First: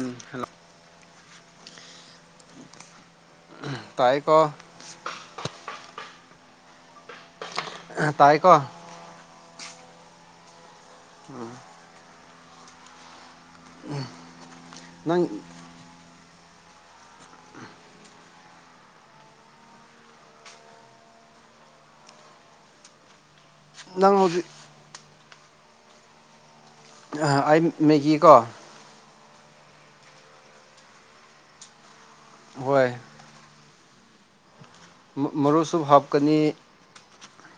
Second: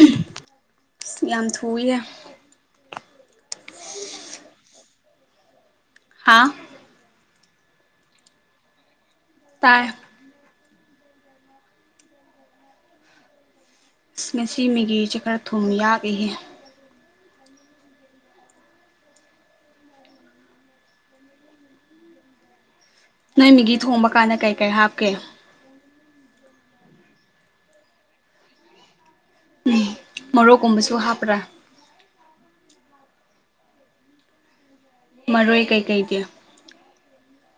ꯎꯝ hello ꯑꯁ ꯌꯥꯝ ꯊꯨꯏꯌꯦ ꯇꯥꯏꯀꯣ ꯍꯥꯥ ꯇꯥꯏꯀꯣ ꯇꯥꯏ ꯎꯝ ꯑꯥ ꯉꯁꯤ ꯃꯤꯒꯤ ꯁꯦ ꯅꯪ ꯈꯔ ꯊꯨꯝ ꯌꯥꯛ ꯑꯦ ꯍꯦ ꯅꯣꯏ ꯃꯤꯒꯤ ꯊꯣꯡꯕ ꯅꯪ ꯀꯥꯟꯗ ꯍꯧꯖꯤꯛ ꯀꯩ ꯀꯩ ꯍꯥꯞꯀꯦ ꯍ ꯑꯩ ꯃꯦꯒꯤꯀꯣ ꯃꯣꯔꯨꯞꯀꯨꯝꯕꯁꯨ ꯍꯥꯞꯄ꯭ꯔꯥ ꯍꯣꯏ ꯃꯔꯣꯏ ꯃꯔꯨꯞꯁꯨ ꯀꯩꯀꯩꯒꯤ ꯍꯥꯞꯀꯅꯤ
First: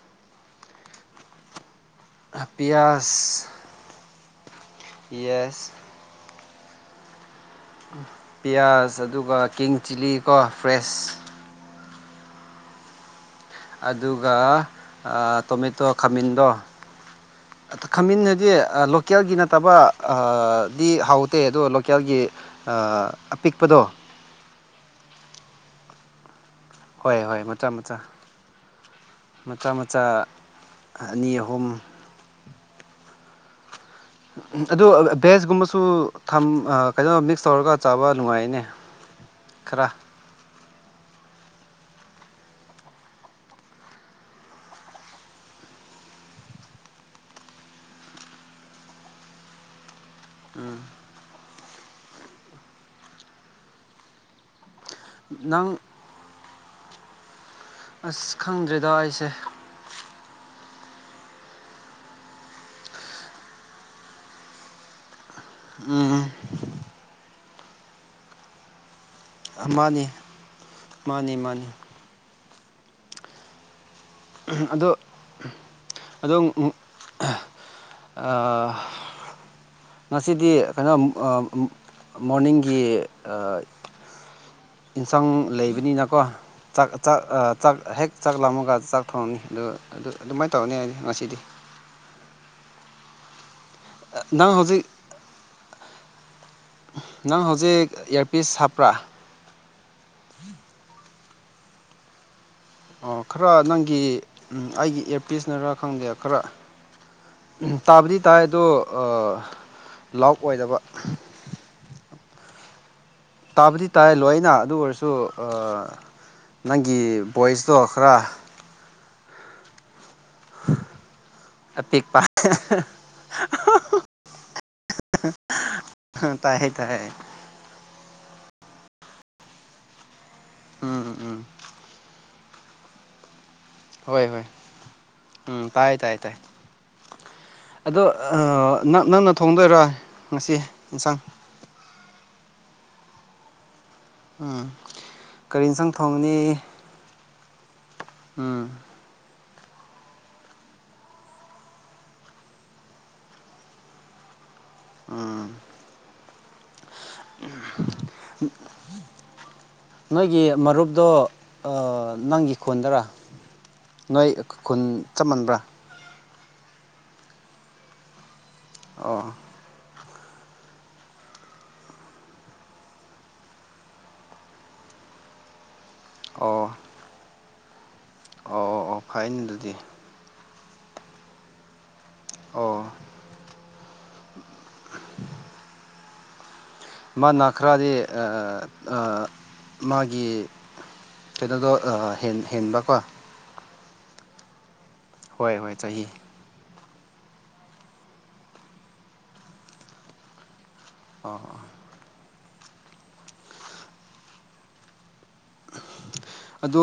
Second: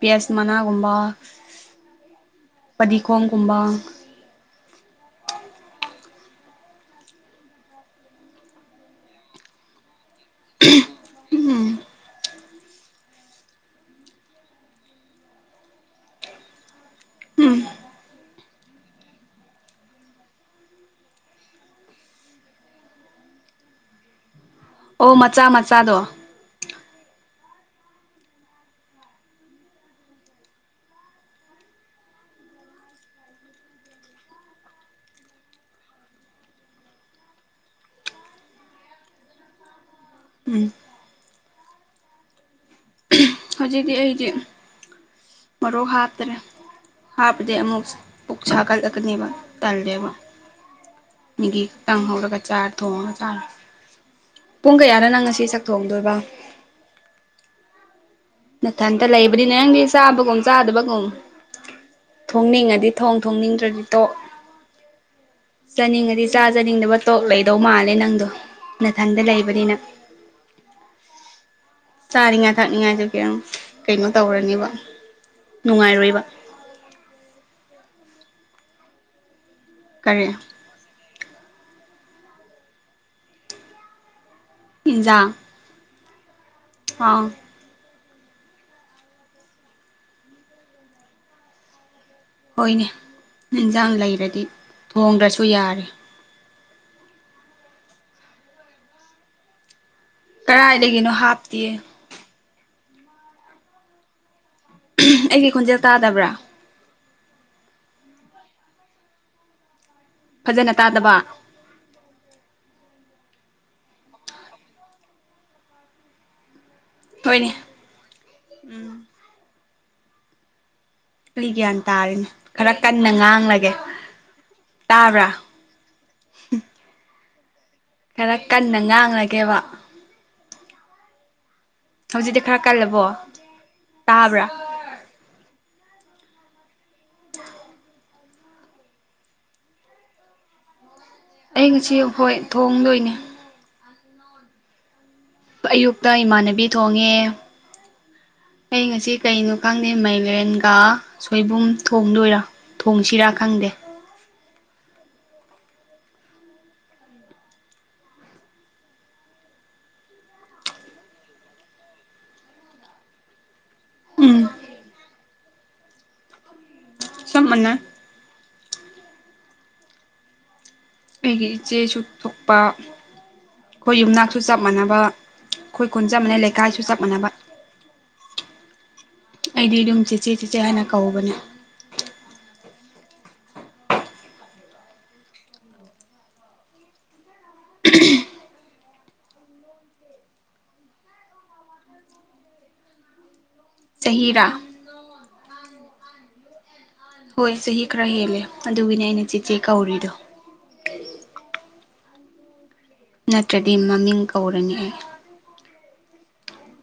ꯄꯤꯌꯥꯖ ꯃꯅꯥꯒꯨꯝꯕ ꯄꯤꯌꯥꯁ ꯄꯗꯤꯈꯣꯝꯒꯨꯝꯕ ꯌꯦꯁ ꯄꯤꯌꯥꯁ ꯑꯗꯨꯒ ꯀꯤꯡ ꯆꯤꯜꯂꯤ ꯀꯣ ꯐ꯭ꯔꯦꯁ ꯑꯗꯨꯒ ꯇꯣꯃꯦꯇꯣ ꯈꯥꯃꯦꯟꯗꯣ ꯎꯝ ꯈꯥꯃꯦꯟ ꯍꯥꯏꯗꯤ ꯂꯣꯀꯦꯜꯒꯤ ꯅꯠꯇꯕ ꯑꯥ ꯗꯤ ꯍꯥꯎꯇꯦ ꯑꯗꯣ ꯂꯣꯀꯦꯜꯒꯤ ꯑꯄꯤꯛꯄꯗꯣ ꯑꯣ ꯃꯆꯥ ꯃꯆꯥꯗꯣ ꯍꯣꯏ ꯍꯣꯏ ꯃꯆꯥ ꯃꯆꯥ ꯃꯆꯥ ꯃꯆꯥ ꯑꯅꯤ ꯑꯍꯨꯝ ꯑꯗꯨ ꯚꯦꯖꯀꯨꯝꯕꯁꯨ ꯊꯝ ꯑꯥ ꯀꯩꯅꯣ ꯃꯤꯛꯁ ꯇꯧꯔꯒ ꯆꯥꯕ ꯅꯨꯡꯉꯥꯏꯌꯦꯅꯦ ꯈꯔ ꯎꯝ ꯍꯧꯖꯤꯛꯇꯤ ꯑꯩꯗꯤ ꯃꯔꯣꯛ ꯍꯥꯞꯇ꯭ꯔꯦ ꯍꯥꯞꯄꯗꯤ ꯑꯃꯨꯛ ꯄꯨꯛ ꯁꯥꯒꯠꯂꯛꯀꯅꯦꯕ ꯇꯜꯂꯦꯕ ꯃꯤꯒꯤ ꯈꯤꯇꯪ ꯍꯧꯔꯒ ꯆꯥꯛ ꯊꯣꯡꯉꯒ ꯆꯥꯔꯦ ꯄꯨꯡ ꯀꯌꯥꯅ ꯅꯪ ꯉꯁꯤ ꯆꯥꯛ ꯊꯣꯡꯗꯣꯏꯕ ꯑꯁ ꯈꯪꯗ꯭ꯔꯦꯗ ꯅꯊꯟꯇ ꯑꯩꯁꯦ ꯂꯩꯕꯅꯤꯅꯦ ꯅꯪꯗꯤ ꯆꯥꯕꯒꯨꯝ ꯆꯥꯗꯕꯒꯨꯝ ꯎꯝ ꯊꯣꯡꯅꯤꯡꯉꯗꯤ ꯊꯣꯡ ꯊꯣꯡꯅꯤꯡꯗ꯭ꯔꯗꯤ ꯇꯣꯛ ꯆꯥꯅꯤꯡꯉꯗꯤ ꯎꯝ ꯆꯥ ꯆꯥꯅꯤꯡꯗꯕ ꯇꯣꯛ ꯂꯩꯗꯧ ꯃꯥꯜꯂꯦ ꯅꯪꯗꯣ ꯅꯊꯟꯗ ꯑꯥ ꯂꯩꯕꯅꯤꯅ ꯃꯥꯅꯤ ꯃꯥꯅꯤ ꯃꯥꯅꯤ ꯆꯅꯤꯡꯉꯥ ꯊꯛꯅꯤꯡꯉꯥꯏꯁꯨ ꯀꯩꯝ ꯀꯩꯅꯣ ꯇꯧꯔꯅꯦꯕ ꯑꯗꯣ ꯅꯨꯡꯉꯥꯏꯔꯣꯏꯕ ꯑꯥ ꯀꯔꯤ ꯉꯁꯤꯗꯤ ꯀꯩꯅꯣ ꯑꯥ ꯃꯣꯔꯅꯤꯡꯒꯤ ꯏꯟꯁꯥꯡ ꯏꯟꯖꯥꯡ ꯂꯩꯕꯅꯤꯅ ꯀꯣ ꯆꯥꯛ ꯆꯥꯛ ꯑꯥ ꯆꯥꯛ ꯍꯦꯛ ꯆꯥꯛ ꯂꯥꯝꯃꯒ ꯆꯥꯛ ꯊꯣꯡꯉꯅꯤ ꯑꯗꯨ ꯑꯗꯨ ꯑꯗꯨꯃꯥꯏꯅ ꯇꯧꯔꯅꯤ ꯍꯥꯏꯗꯤ ꯉꯁꯤꯗꯤ ꯍꯣꯏꯅꯦ ꯏꯟꯁꯥꯡ ꯂꯩꯔꯗꯤ ꯅꯪ ꯍꯧꯖꯤꯛ ꯊꯣꯡꯗ꯭ꯔꯁꯨ ꯌꯥꯔꯦ ꯅꯪ ꯍꯧꯖꯤꯛ ꯏꯌꯥꯔꯄꯤꯁ ꯍꯥꯞꯄ꯭ꯔꯥ ꯀꯗꯥꯥꯏꯗꯒꯤꯅꯣ ꯍꯥꯞꯇꯦ ꯑꯣ ꯈꯔ ꯅꯪꯒꯤ ꯑꯩꯒꯤ ꯑꯦꯔꯄꯤꯁꯅꯔ ꯈꯣꯟꯖꯦꯜ ꯈꯪꯗꯦ ꯇꯥꯗꯕ꯭ꯔꯥ ꯈꯔ ꯎꯝ ꯇꯥꯕꯗꯤ ꯇꯥꯏ ꯑꯗꯣ ꯑꯥ ꯂꯥꯎꯠ ꯐꯖꯅ ꯑꯣꯏꯗꯕ ꯇꯥꯗꯕ ꯇꯥꯕꯨꯗꯤ ꯇꯥꯏ ꯂꯣꯏꯅ ꯑꯗꯨ ꯑꯣꯏꯔꯁꯨ ꯑꯥ ꯅꯪꯒꯤ ꯍꯣꯏꯅꯦ ꯚꯣꯏꯁꯇꯣ ꯈꯔ ꯎꯝ [inaudible] ꯑꯩ ꯒ꯭ꯌꯥꯟ ꯑꯄꯤꯛꯄ ꯇꯥꯔꯦꯅꯦ ꯈꯔ ꯀꯟꯅ ꯉꯥꯡꯂꯒꯦ ꯇꯥꯕ꯭ꯔꯥ ꯇꯥꯏꯌꯦ ꯇꯥꯏꯌꯦ ꯈꯔ ꯀꯟꯅ ꯉꯥꯡꯂꯒꯦꯕ ꯎꯝ ꯎꯝ ꯍꯧꯖꯤꯛꯗꯤ ꯈꯔ ꯀꯥꯜꯂꯕꯣ ꯍꯣꯏ ꯍꯣꯏ ꯎꯝ ꯇꯥꯏ ꯇꯥꯏ ꯇꯥꯏ ꯑꯗꯣ ꯅ ꯅꯪꯅ ꯊꯣꯡꯗꯣꯏꯔ ꯉꯁꯤ ꯌꯦꯟꯁꯥꯡ ꯑꯩ ꯉꯁꯤ ꯍꯣꯏ ꯊꯣꯡꯗꯣꯏꯅꯦ ꯎꯝ ꯀꯔꯤ ꯏꯟꯁꯥꯡ ꯑꯌꯨꯛꯇ ꯊꯣꯡꯅꯤ ꯏꯃꯥꯟꯅꯕꯤ ꯊꯣꯡꯉꯦ ꯎꯝ ꯑꯩ ꯉꯁꯤ ꯀꯩꯅꯣ ꯈꯪꯗꯦ ꯃꯥꯏꯂꯦꯟꯒ ꯁꯣꯏꯕꯨꯝ ꯊꯣꯡꯗꯣꯏꯔꯥ ꯊꯣꯡꯁꯤꯔꯥ ꯈꯪꯗꯦ ꯑꯝ ꯎ [inaudible] ꯅꯣꯏꯒꯤ ꯃꯔꯨꯞꯇꯣ ꯑꯥ ꯅꯪꯒꯤ ꯈꯣꯟꯗꯔꯥ ꯅꯣꯏ ꯎꯝ ꯈꯨꯟ ꯆꯞꯃꯟꯕ꯭ꯔꯥ ꯆꯞ ꯃꯥꯟꯅꯩ ꯑꯣ ꯑꯩꯒꯤ ꯏꯆꯦꯁꯨ ꯊꯣꯛꯄ ꯑꯩꯈꯣꯏ ꯌꯨꯝꯅꯥꯛꯁꯨ ꯆꯞ ꯃꯥꯟꯅꯕ ꯑꯩꯈꯣꯏ ꯈꯨꯟ ꯆꯞ ꯃꯥꯟꯅꯩ ꯂꯩꯀꯥꯏꯁꯨ ꯆꯞ ꯃꯥꯟꯅꯕ ꯑꯣ ꯑꯣ ꯑꯣ ꯐꯩꯅꯦ ꯑꯗꯨꯗꯤ ꯁꯤꯆꯦ ꯍꯥꯏꯅ ꯀꯧꯕꯅꯤ ꯑꯣ ꯃꯥ ꯅꯥ ꯈꯔꯗꯤ ꯑꯥ ꯑꯥ ꯃꯥꯒꯤ ꯀꯩꯅꯣ ꯍꯦꯟꯕꯀꯣ ꯆꯍꯤꯔꯥ ꯍꯣꯏ ꯍꯣꯏ ꯆꯍꯤ ꯍꯣꯏ ꯆꯍꯤ ꯈꯔ ꯍꯦꯜꯂꯦ ꯑꯗꯨꯒꯤꯅꯦ ꯑꯩꯅ ꯆꯦꯆꯦ ꯀꯧꯔꯤꯗꯣ ꯑꯣ ꯑꯣ ꯅꯠꯇ꯭ꯔꯗꯤ ꯃꯃꯤꯡ ꯀꯧꯔꯅꯤ ꯑꯩ ꯑꯗꯣ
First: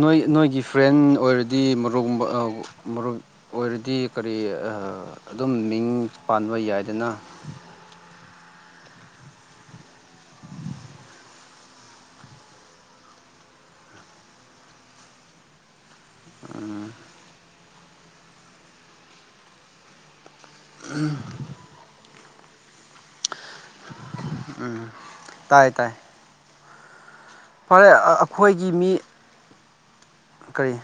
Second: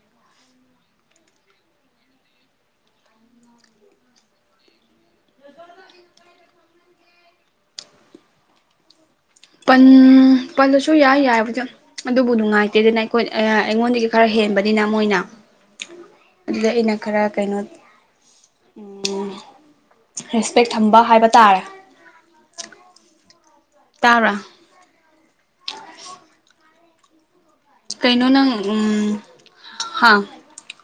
ꯅꯣꯏ ꯅꯣꯏꯒꯤ ꯐ꯭ꯔꯦꯟ ꯑꯣꯏꯔꯗꯤ ꯃꯔꯨꯞꯨꯝꯕ ꯃꯔꯨꯞ ꯑꯣꯏꯔꯗꯤ ꯀꯔꯤ ꯑꯥ ꯑꯗꯨꯝ ꯃꯤꯡ ꯄꯥꯟꯕ ꯌꯥꯏꯗꯅ ꯄꯜꯂꯁꯨ ꯌꯥꯏ ꯌꯥꯏꯕꯨꯗꯤ ꯑꯗꯨꯕꯨ ꯅꯨꯡꯉꯥꯏꯇꯦꯗꯅ ꯑꯩꯈꯣꯏ ꯑꯩꯉꯣꯟꯗꯒꯤ ꯈꯔ ꯍꯦꯟꯜꯂꯤ ꯍꯦꯟꯕꯅꯤꯅ ꯃꯣꯏꯅ [inaudible] ꯑꯗꯨꯗ ꯑꯩꯅ ꯈꯔ ꯀꯩꯅꯣ ꯎꯝ ꯔꯦꯁꯄꯦꯛ ꯊꯝꯕ ꯍꯥꯏꯕ ꯇꯥꯔꯦ ꯇꯕ꯭ꯔꯥ ꯇꯥꯏ ꯇꯥꯏ ꯐꯔꯦ ꯀꯩꯅꯣ ꯅꯪ ꯑꯩꯈꯣꯏꯒꯤ ꯃꯤ ꯎꯝ ꯍꯥ ꯀꯔꯤ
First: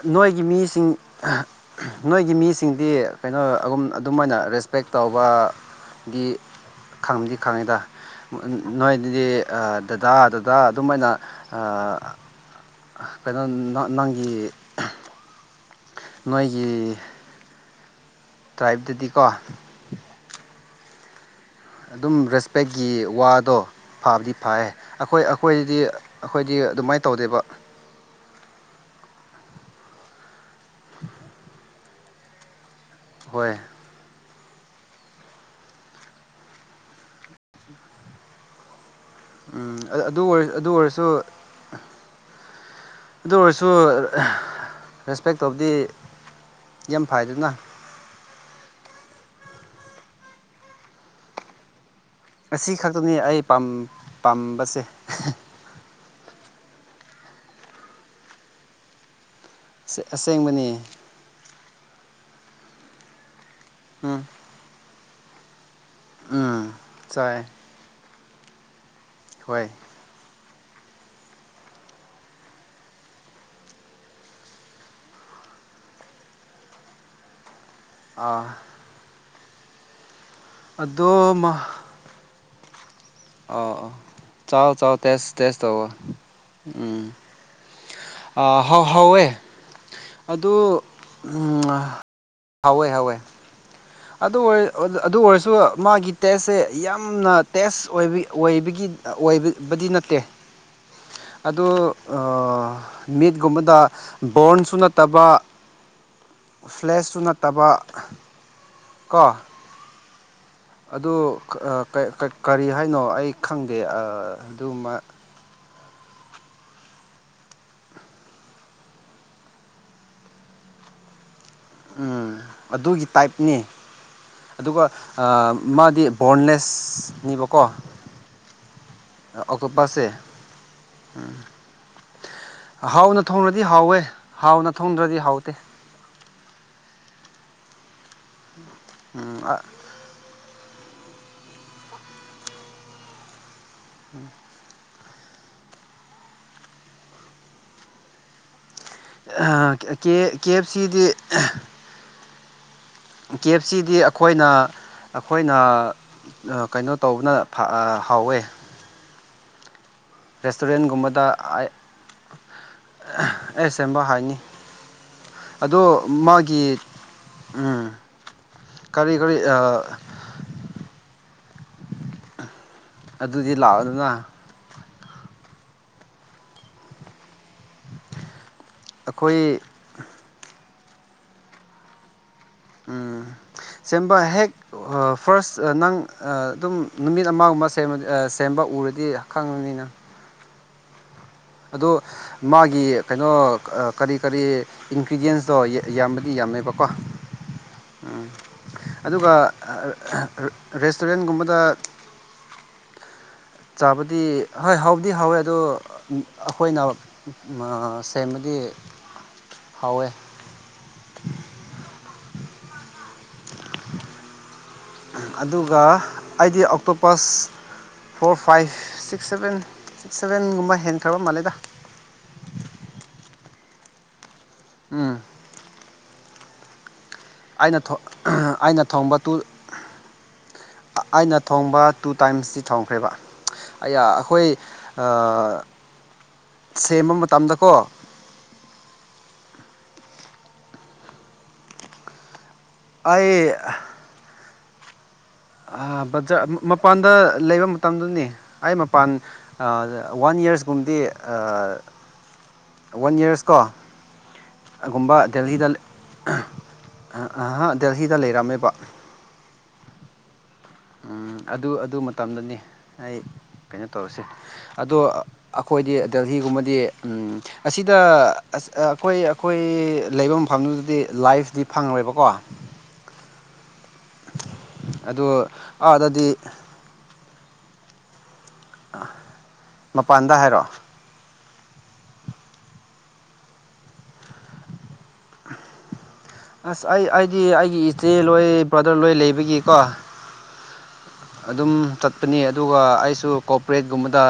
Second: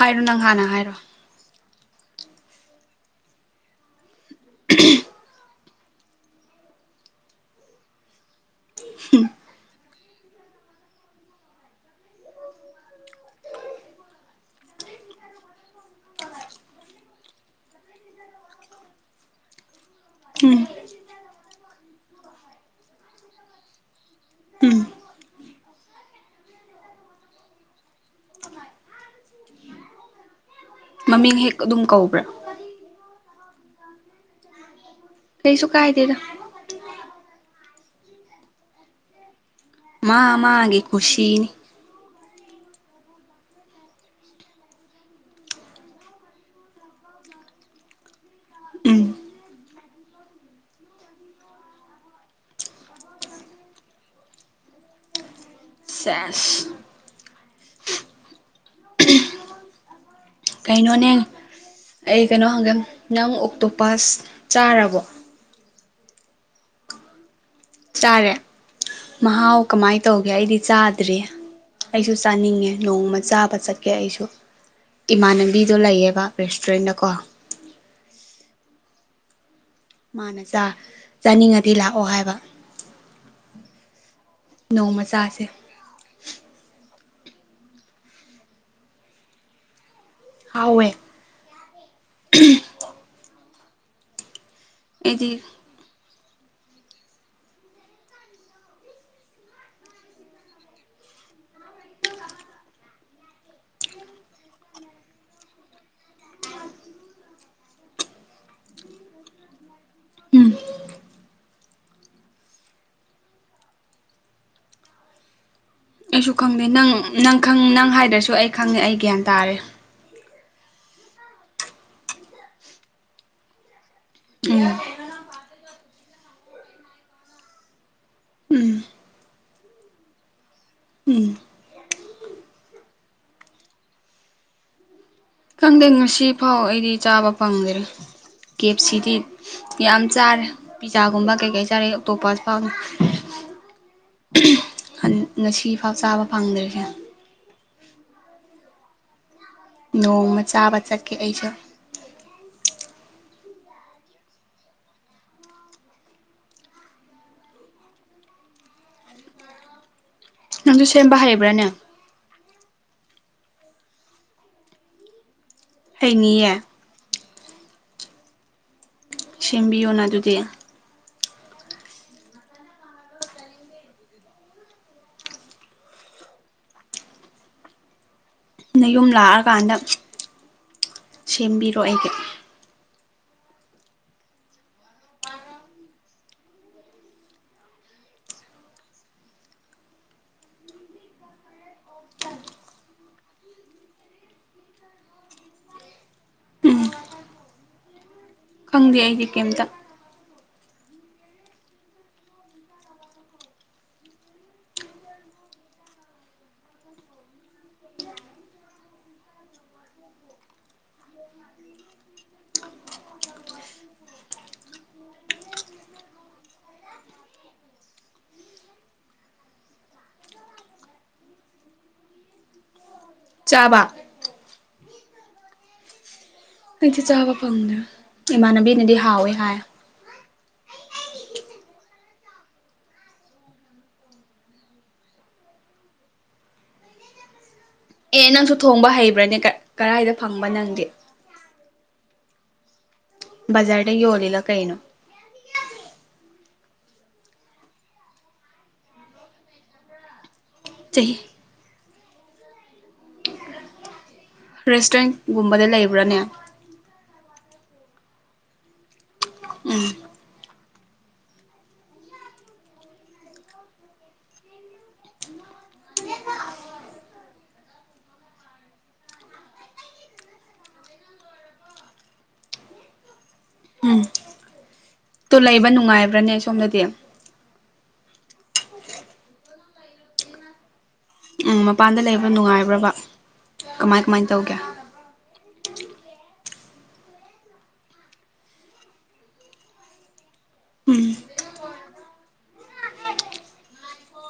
ꯍꯥꯏꯔꯣ ꯅꯪ ꯅꯣꯏꯒꯤ ꯍꯥꯟꯅ ꯃꯤꯁꯤꯡ ꯍꯥꯏꯔꯣ ꯅꯣꯏꯒꯤ ꯃꯤꯁꯤꯡꯗꯤ ꯀꯩꯅꯣ ꯑꯗꯨꯨꯝ ꯑꯗꯨꯃꯥꯏꯅ ꯔꯦꯁꯄꯦꯛ ꯇꯧꯕ ꯒꯤ ꯈꯪꯗꯤ ꯈꯪꯉꯤꯗ ꯅꯣꯏꯗꯤ ꯗꯗꯥ ꯗꯗꯥ ꯑꯗꯨꯃꯥꯏꯅ ꯑꯥ ꯀꯩꯅꯣ ꯅꯪꯒꯤ ꯅꯣꯏꯒꯤ ꯇ꯭ꯔꯥꯏꯕꯗꯨꯗꯤ ꯀꯣ ꯎꯝ ꯑꯗꯨꯝ ꯔꯦꯁꯄꯦꯛꯀꯤ ꯋꯥꯗꯣ ꯐꯥꯕꯗꯤ ꯐꯩꯌꯦ ꯎꯝ ꯑꯩꯈꯣꯏ ꯑꯩꯈꯣꯏꯗꯤ ꯑꯩꯈꯣꯏꯗꯤ ꯑꯗꯨꯃꯥꯏꯅ ꯇꯧꯗꯦꯕ ꯃꯃꯤꯡ ꯍꯦꯛ ꯑꯗꯨꯝ ꯀꯧꯕ꯭ꯔꯥ ꯍꯣꯏ ꯀꯩꯁꯨ ꯀꯥꯏꯗꯦꯗ ꯎꯝ ꯃꯥ ꯑꯗꯨ ꯑꯣꯏꯔꯁꯨ ꯑꯗꯨ ꯃꯥꯒꯤ ꯑꯣꯏꯔꯁꯨ ꯀꯨꯁꯤꯅꯤ ꯑꯗꯨ ꯑꯣꯏꯔꯁꯨ ꯔꯦꯁꯄꯦꯛ ꯇꯧꯕꯗꯤ ꯌꯥꯝ ꯐꯩꯗꯅ ꯎꯝ ꯑꯁꯤ ꯈꯛꯇꯅꯤ ꯑꯩ ꯄꯥꯝ ꯄꯥꯝꯕꯁꯦ ꯆꯦꯁ ꯑꯁꯦꯡꯕꯅꯤ ꯀꯩꯅꯣꯅꯦ ꯑꯩ ꯀꯩꯅꯣ ꯍꯪꯒꯦ ꯅꯪ ꯎꯝ ꯑꯣꯛꯇꯣꯄꯁ ꯆꯥꯔꯕꯣ ꯎꯝ ꯆꯥꯏ ꯆꯥꯔꯦ ꯃꯍꯥꯎ ꯍꯣꯏ ꯀꯃꯥꯏꯅ ꯇꯧꯒꯦ ꯑꯩꯗꯤ ꯆꯥꯗ꯭ꯔꯔꯤ ꯑꯩꯁꯨ ꯆꯥꯅꯤꯡꯉꯦ ꯅꯣꯡꯃ ꯆꯥꯕ ꯆꯠꯀꯦ ꯑꯩꯁꯨ ꯏꯃꯥꯟꯅꯕꯤꯗꯣ ꯂꯩꯌꯦꯕ ꯔꯦꯁꯇꯨꯔꯦꯟꯗꯀꯣ ꯑꯥ ꯃꯥꯅ ꯆ ꯑꯗꯣ ꯆꯥꯅꯤꯡꯉꯗꯤ ꯂꯥꯛꯑꯣ ꯍꯥꯏꯕ ꯑꯣ ꯑꯣ ꯆꯥꯎ ꯆꯥꯎ ꯅꯣꯡꯃ ꯇꯦꯁ ꯆꯥꯁꯦ ꯇꯦꯁ ꯇꯧꯑꯣ ꯎꯝ ꯍꯥ ꯍꯥ ꯍꯥꯎꯋꯦ ꯑꯗꯨ ꯍꯥꯎꯋꯦ ꯍꯥꯎꯋꯦ ꯍꯥꯎꯋꯦ ꯑꯗꯨ ꯑꯣꯏ ꯑꯗꯨ ꯑꯩꯗꯤ ꯑꯣꯏꯔꯁꯨ ꯃꯥꯒꯤ ꯇꯦꯁꯁꯦ ꯌꯥꯝꯅ ꯇꯦꯁ ꯑꯣꯏ ꯑꯣꯏꯕꯒꯤ ꯑꯣꯏꯕꯕꯗꯤ ꯅꯠꯇꯦ ꯑꯗꯨ ꯃꯤꯠꯀꯨꯝꯕꯗ ꯕꯣꯔꯟꯁꯨ ꯅꯠꯇꯕ ꯐ꯭ꯂꯦꯁꯁꯨ ꯅꯠꯇꯕ ꯀꯣ ꯎꯝ ꯑꯗꯨ ꯑꯥ ꯀꯔꯤ ꯍꯥꯏꯅꯣ ꯑꯩ ꯈꯪꯗꯦ ꯑꯥ ꯑꯗꯨꯃ ꯑꯩꯁꯨ ꯈꯪꯗꯦ ꯅꯪ ꯅꯪ ꯅꯪ ꯍꯥꯏꯗ꯭ꯔꯁꯨ ꯑꯩ ꯈꯪꯉꯦ ꯑꯩ ꯒ꯭ꯌꯥꯟ ꯇꯥꯔꯦ ꯎꯝ ꯑꯗꯨꯒꯤ ꯇꯥꯏꯞꯅꯤ ꯎꯝ ꯑꯗꯨꯒ ꯑꯥ ꯃꯥꯗꯤ ꯕꯔ꯭ꯣꯟꯅꯦꯁꯅꯤꯕ ꯀꯣ ꯎꯝ ꯑꯣꯛꯇꯣꯄꯁ ꯁꯦ ꯎꯝ ꯍꯥꯎꯅ ꯊꯣꯡꯅꯗꯤ ꯍꯥꯎꯋꯦ ꯍꯥꯎꯅ ꯊꯣꯡꯗ꯭ꯔꯗꯤ ꯍꯥꯎ ꯈꯪꯗꯦ ꯉꯁꯤ ꯐꯥꯎ ꯑꯩꯗꯤ ꯆꯥꯕ ꯐꯪꯗ꯭ꯔꯤ ꯀꯦꯞ ꯁꯤꯗꯤ ꯎꯝ ꯌꯥꯝ ꯆꯥꯔꯦ ꯄꯤꯖꯥꯒꯨꯝꯕ ꯀꯩꯀꯩ ꯆꯥꯔꯦ ꯑꯣꯛꯇꯣꯄꯁ ꯐꯥ ꯎꯝ ꯉꯁꯤꯐꯥꯎ ꯆꯥꯕ ꯐꯪꯗ꯭ꯔꯤꯁꯦ ꯑꯍꯀꯦ ꯅꯣꯡꯃ ꯀꯦ ꯑꯦꯐ ꯆꯥꯕ ꯁꯤꯗꯤ ꯆꯠꯀꯦ ꯑꯩꯁꯨ ꯀꯦꯐ ꯁꯤꯗꯤ ꯑꯈꯣꯏꯅ ꯑꯈꯣꯏꯅ ꯀꯩꯅꯣ ꯇꯧꯕꯅ ꯍꯥꯎꯋꯦ ꯅꯪꯁꯨ ꯁꯦꯝꯕ ꯔꯦꯁꯇꯨꯔꯦꯟꯒꯨꯝꯕꯗ ꯍꯩꯕ꯭ꯔꯥꯅꯦ ꯑꯦ ꯁꯦꯝꯕ ꯍꯥꯏꯅꯤ ꯑꯗꯣ ꯍꯩꯅꯤꯌꯦ ꯃꯥꯒꯤ ꯎꯝ ꯀꯔꯤ ꯀꯔꯤ ꯑ ꯁꯦꯝꯕꯤꯌꯣꯅ ꯑꯗꯨꯗꯤ ꯑꯗꯨꯗꯤ ꯂꯥꯛꯑꯣ ꯗꯅ ꯅ ꯌꯨꯝ ꯑꯩꯈꯣꯏ ꯂꯥꯛꯑꯀꯥꯟꯗ ꯁꯦꯝꯕꯤꯔꯣ ꯑꯩꯒꯤ ꯎꯝ ꯁꯦꯝꯕ ꯍꯦꯛ ꯐꯥꯔꯁ ꯅꯪ ꯑꯗꯨꯝ ꯅꯨꯃꯤꯠ ꯑꯃꯒꯨꯝꯕ ꯁꯦꯝꯕ ꯁꯦꯝ ꯕ ꯎꯔꯗꯤ ꯈꯪꯉꯅꯤ ꯅꯪ ꯑꯗꯣ ꯃꯥꯒꯤ ꯀꯩꯅꯣ ꯀꯔꯤ ꯀꯔꯤ ꯏꯟꯒ꯭ꯔꯤꯗꯤꯌꯦꯟꯁꯇꯣ ꯌꯥꯝꯕꯗꯤ ꯌꯥꯝ ꯇꯝꯃꯦꯕꯀꯣ ꯎꯝ ꯈꯪꯗꯦ ꯑꯩꯗꯤ ꯑꯗꯨꯒ ꯀꯩꯝꯇ ꯔꯦꯁꯇꯨꯔꯦꯟꯒꯨꯝꯕꯗ ꯆꯥꯕꯗꯤ ꯍꯣꯏ ꯍꯥꯎꯗꯤ ꯍꯥꯎꯋꯦ ꯑꯗꯣ ꯑꯩꯈꯣꯏꯅ ꯁꯦꯝꯃꯗꯤ ꯗꯤ ꯍꯧꯋꯦ ꯑꯗꯨꯒ ꯑꯩꯗꯤ ꯑꯣꯛꯇꯣ ꯄꯁ four five six seven six ꯁꯚꯦꯟꯒꯨꯝꯕ ꯍꯦꯟꯈ꯭ꯔꯕ ꯃꯥꯜꯂꯦꯗ [inaudible] ꯆꯥꯕ ꯎꯝ ꯑꯩꯗꯤ ꯆꯥꯕ ꯐꯪꯗꯦ ꯑꯩꯅ ꯑꯩꯅ ꯏꯃꯥꯟꯅꯕꯤꯅꯗꯤ ꯊꯣꯡꯕ ꯍꯥꯎꯋꯦ ꯇꯨ ꯍꯥꯏ ꯑꯩꯅ ꯊꯣꯡꯕ ꯇꯨ ꯇꯥꯏꯝꯁꯇꯤ ꯊꯣꯡꯈ꯭ꯔꯦꯕ ꯑꯌꯥ ꯑꯈꯣꯏ ꯑ ꯁꯦꯝꯕ ꯃꯇꯝꯗꯀꯣ ꯑꯦ ꯅꯪꯁꯨ ꯊꯣꯡꯕ ꯍꯩꯕ꯭ꯔꯅꯦ ꯀꯔꯥꯏꯗ ꯐꯪꯕ ꯅꯪꯗꯤ ꯑꯩ ꯕꯖꯔꯗ ꯌꯣ ꯂꯤꯂꯣ ꯀꯩꯅꯣ ꯕꯖꯔ ꯃꯄꯥꯟꯗ ꯂꯩꯕ ꯃꯇꯝꯗꯨꯅꯤ ꯑꯩ ꯃꯄꯥꯟ ꯋꯥꯟ ꯌꯔꯁ ꯄꯨꯝꯗꯤ ꯆꯍꯤ ꯑ ꯋꯥꯟ ꯌꯔꯁ ꯀꯣ ꯀꯨꯝꯕ ꯔꯦꯁꯇꯨꯔꯦꯟꯒꯨꯝꯕꯗ ꯗꯦꯜꯍꯤꯗ ꯂꯩꯕ꯭ꯔꯥꯅꯦ [unintelligible] ꯗꯦꯜꯍꯤꯗ ꯂꯩꯔꯝꯃꯦꯕ ꯎꯝ ꯎ ꯑꯗꯨ ꯑꯗꯨ ꯃꯇꯝꯗꯅꯤ ꯑꯩ ꯀꯩꯅꯣ ꯇꯧꯔꯁꯤ ꯑꯗꯣ ꯑꯈꯣꯏ ꯑꯩꯈꯣꯏꯗꯤ ꯗꯦꯜꯍꯤꯒꯨꯝꯕꯗꯤ ꯑꯁꯤꯗ ꯑꯩꯈꯣꯏ ꯑꯩꯈꯣꯏ ꯂꯩꯕꯝ ꯐꯪ ꯑꯗꯨꯗꯤ ꯂꯥꯏꯐꯇꯤ ꯐꯪꯔꯣꯏꯕꯀꯣ ꯎꯝ ꯇꯣ ꯑꯗꯨ ꯂꯩꯕ ꯑꯥꯗꯗꯤ ꯅꯨꯡꯉꯥꯏꯕ꯭ꯔꯅꯦ ꯁꯣꯝꯗꯗꯤ ꯑ ꯃꯄꯥꯟꯗ ꯍꯥꯏꯔꯣ ꯎꯝ ꯃꯄꯥꯟꯗ ꯂꯩꯕ꯭ꯔ ꯅꯨꯡꯉꯥꯏꯕ꯭ꯔꯕ ꯀꯃꯥꯏ ꯀꯃꯥꯏꯟ ꯇꯧꯒꯦ ꯑꯁ ꯑꯩ ꯑꯩꯗꯤ ꯑꯩꯒꯤ ꯏꯆꯦ ꯂꯣꯏ ꯕ꯭ꯔꯗꯔ ꯂꯣꯏ ꯂꯩꯕꯒꯤꯀꯣ ꯎꯝ ꯑꯗꯨꯝ ꯆꯠꯄꯅꯤ ꯑꯗꯨꯒ ꯑꯩꯁꯨ ꯀꯣꯄꯔꯦꯠꯀꯨꯝꯕꯗ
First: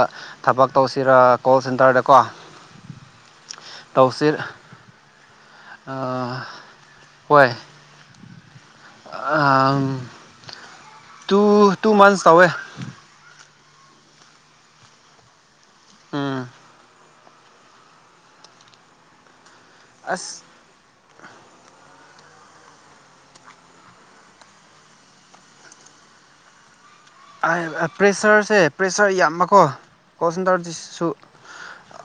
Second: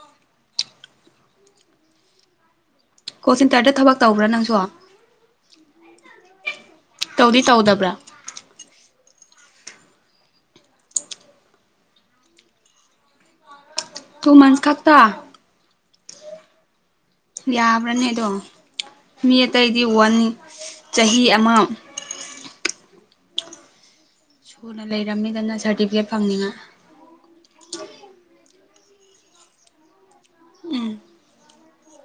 ꯊꯕꯛ ꯇꯧꯁꯤꯔ ꯀꯣꯜ ꯁꯦꯟꯇꯔꯗꯀꯣ [inaudible] ꯀꯣꯆ ꯁꯦꯟꯇꯔꯗ ꯊꯕꯛ ꯇꯧꯕ꯭ꯔꯥ ꯅꯪꯁꯨ ꯑ ꯇꯧꯗꯤ ꯇꯧꯗꯕ꯭ꯔꯥ ꯑ ꯇꯨ ꯇꯨ ꯃꯟꯁ ꯇꯧꯋꯦ ꯇꯨ ꯃꯟꯁ ꯈꯛꯇ ꯎꯝ ꯌꯕ꯭ꯔꯅꯦ ꯑꯗꯣ ꯃꯤ ꯑꯇꯩꯗꯤ ꯋꯥꯟ ꯆꯍꯤ ꯑꯃ ꯁꯨꯅ ꯂꯩꯔꯝꯅꯤꯗꯅ ꯁꯥꯔꯇꯤꯐꯤꯀꯦꯠ ꯐꯪꯅꯤꯡꯉꯏ ꯄ꯭ꯔꯦꯁꯔꯁꯦ ꯄ꯭ꯔꯦꯁꯔ ꯌꯥꯝꯕꯀꯣ ꯎꯝ ꯀꯣꯜꯁꯦꯟꯇꯔꯗꯤꯁꯨ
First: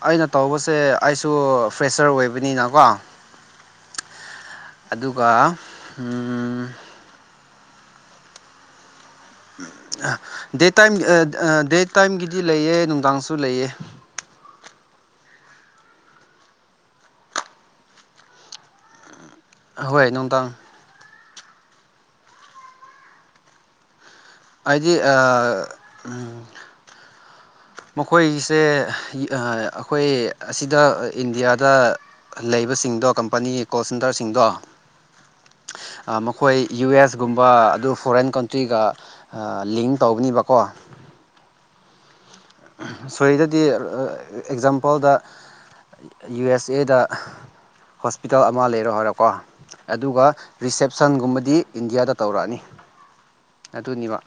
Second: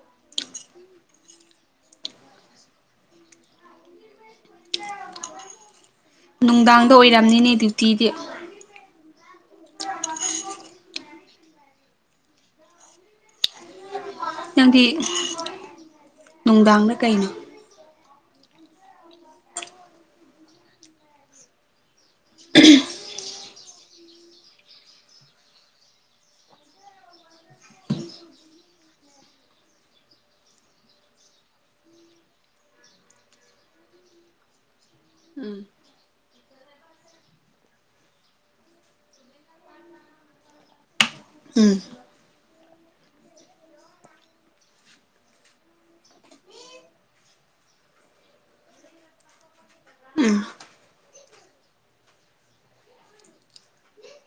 ꯑꯩꯅ ꯇꯧꯕꯁꯦ ꯑꯩꯁꯨ ꯐ꯭ꯔꯦꯁꯔ ꯑꯣꯏꯕꯅꯤꯅꯀꯣ ꯑꯗꯨꯒ ꯎꯝ ꯅꯨꯡꯗꯡꯗ ꯑꯣꯏꯔꯝꯅꯤꯅꯦ ꯗ꯭ꯌꯨꯇꯤꯗꯤ ꯗꯦ ꯇꯏꯝ ꯑꯥ ꯑꯥ ꯗꯦ ꯇꯏꯝꯒꯤꯗꯤ ꯂꯩꯌꯦ ꯅꯨꯡꯗꯡꯁꯨ ꯂꯩꯌꯦ ꯅꯪꯗꯤ ꯅꯨꯡꯗꯡꯅ ꯀꯩꯅꯣ ꯍꯣꯏ ꯅꯨꯡꯗꯥꯡ ꯑꯩꯗꯤ ꯑꯥ ꯎꯝ ꯃꯈꯣꯏꯁꯦ ꯑꯥ ꯑꯈꯣꯏ ꯑꯁꯤꯗ ꯏꯟꯗꯤꯌꯥꯗ ꯂꯩ ꯂꯩꯕꯁꯤꯡꯗꯣ ꯀꯝꯄꯅꯤꯒꯤ ꯀꯣꯜ ꯁꯦꯟꯇꯔꯁꯤꯡꯗꯣ ꯎꯝ ꯑꯥ ꯃꯈꯣꯏ ꯌꯨ ꯑꯦꯁꯒꯨꯝꯕ ꯑꯗꯨ ꯐꯣꯔꯦꯟ ꯀꯟꯇ꯭ꯔꯤꯒ ꯂꯤꯡ ꯇꯧꯒꯅꯤꯕꯀꯣ ꯎꯝ ꯁꯣꯏꯗꯗꯤ ꯑꯦꯛꯖꯥꯝꯄꯜꯗ ꯌꯨ ꯑꯦꯁ ꯑꯦꯗ ꯍꯣꯁꯄꯤꯇꯜ ꯑꯃ ꯂꯩꯔꯣ ꯍꯥꯏꯔꯣꯀꯣ ꯑꯗꯨꯒ ꯎꯝ ꯔꯤꯁꯦꯞꯁꯟꯒꯨꯝꯕꯗꯤ ꯏꯟꯗꯤꯌꯥꯗ ꯇꯧꯔꯛꯑꯅꯤ ꯑꯗꯨꯅꯦꯕ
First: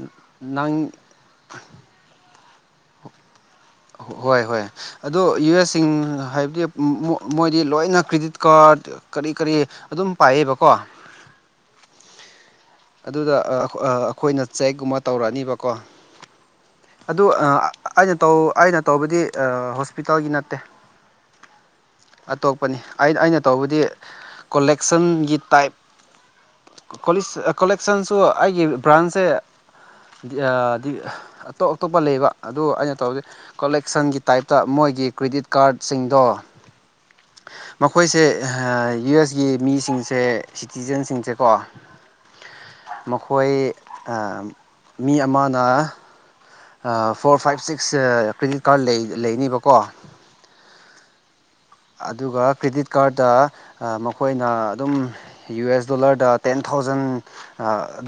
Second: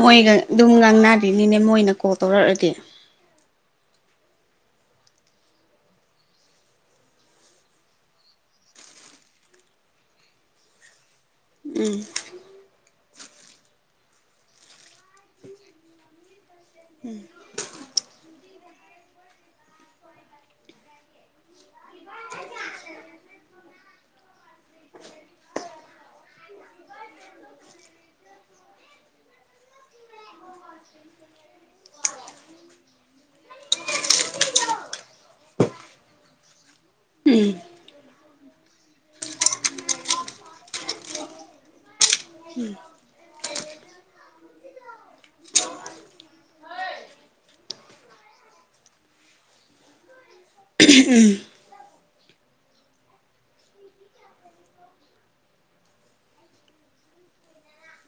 ꯃꯣꯏꯒ ꯑꯗꯨꯝ ꯅꯪ ꯉꯥꯡꯅꯗꯣꯏꯅꯤꯅꯦ ꯃꯣꯏꯅ ꯀꯣꯜ ꯇꯧꯔꯛꯔꯗꯤ ꯍꯣꯏ ꯍꯣꯏ ꯑꯣ ꯌꯨ ꯑꯦꯁꯁꯤꯡ ꯍꯥꯏꯕꯗꯤ ꯃꯣꯏꯗꯤ ꯂꯣꯏꯅ ꯀ꯭ꯔꯦꯗꯤꯠ ꯀꯥꯔꯠ ꯀꯔꯤ ꯀꯔꯤ ꯑꯗꯨꯝ ꯄꯥꯏꯌꯦꯕꯀꯣ ꯎꯝ ꯑꯗꯨꯗ ꯑꯈꯣꯏꯅ ꯆꯦꯛꯒꯨꯝꯕ ꯇꯧꯔꯛꯑꯅꯤꯕꯀꯣ ꯑꯗꯨ ꯑꯩꯅ ꯇꯧ ꯑꯩꯅ ꯇꯧꯕꯗꯤ ꯍꯣꯁꯄꯤꯇꯜꯒꯤ ꯅꯠꯇꯦ [inaudible] ꯑꯇꯣꯞꯄꯅꯤ ꯑꯩꯅ ꯇꯧꯕꯗꯤ ꯀꯣꯂꯦꯛꯁꯟꯒꯤ ꯇꯏꯞ ꯀꯣꯂꯤꯁ ꯀꯣꯂꯦꯛꯁꯟꯁꯨ ꯑꯩꯒꯤ ꯕ꯭ꯔꯟꯁꯦ ꯗꯤ ꯑꯥ ꯗꯤ ꯑꯇꯣꯞ ꯑꯇꯣꯞꯄ ꯂꯩꯕ ꯑꯗꯨ ꯑꯩꯅ ꯇꯧꯕꯗꯤ ꯀꯣꯂꯦꯛꯁꯟꯒꯤ ꯇꯥꯏꯞꯇ ꯃꯣꯏ ꯑꯈꯣꯏꯒꯤ ꯀ꯭ꯔꯦꯗꯤꯠ ꯀꯥꯔꯠꯁꯤꯡꯗꯣ ꯎꯝ ꯃꯈꯣꯏꯁꯦ ꯌꯨ ꯑꯦꯁꯒꯤ ꯃꯤꯁꯤꯡꯁꯦ ꯁꯤꯇꯤꯖꯦꯟꯁꯤꯡꯁꯦꯀꯣ ꯃꯈꯣꯏ ꯑꯥ ꯃꯤ ꯑꯃꯅ ꯑꯥ ꯐꯣꯔ ꯐꯏꯚ ꯁꯤꯛꯁ ꯑꯥ ꯀ꯭ꯔꯦꯗꯤꯠ ꯀꯥꯔꯠ ꯂꯩ ꯂꯩꯅꯤꯕꯀꯣ ꯑꯍꯝ ꯎꯝ ꯑꯗꯨꯒ ꯀ꯭ꯔꯤꯗꯤꯠ ꯀꯥꯔꯠꯇ ꯃꯈꯣꯏꯅ ꯑꯗꯨꯝ ꯌꯨ ꯑꯦꯁ ꯗꯣꯂꯔꯗ ꯇꯦꯟ ꯊꯥꯎ ꯖꯟ ꯑꯥ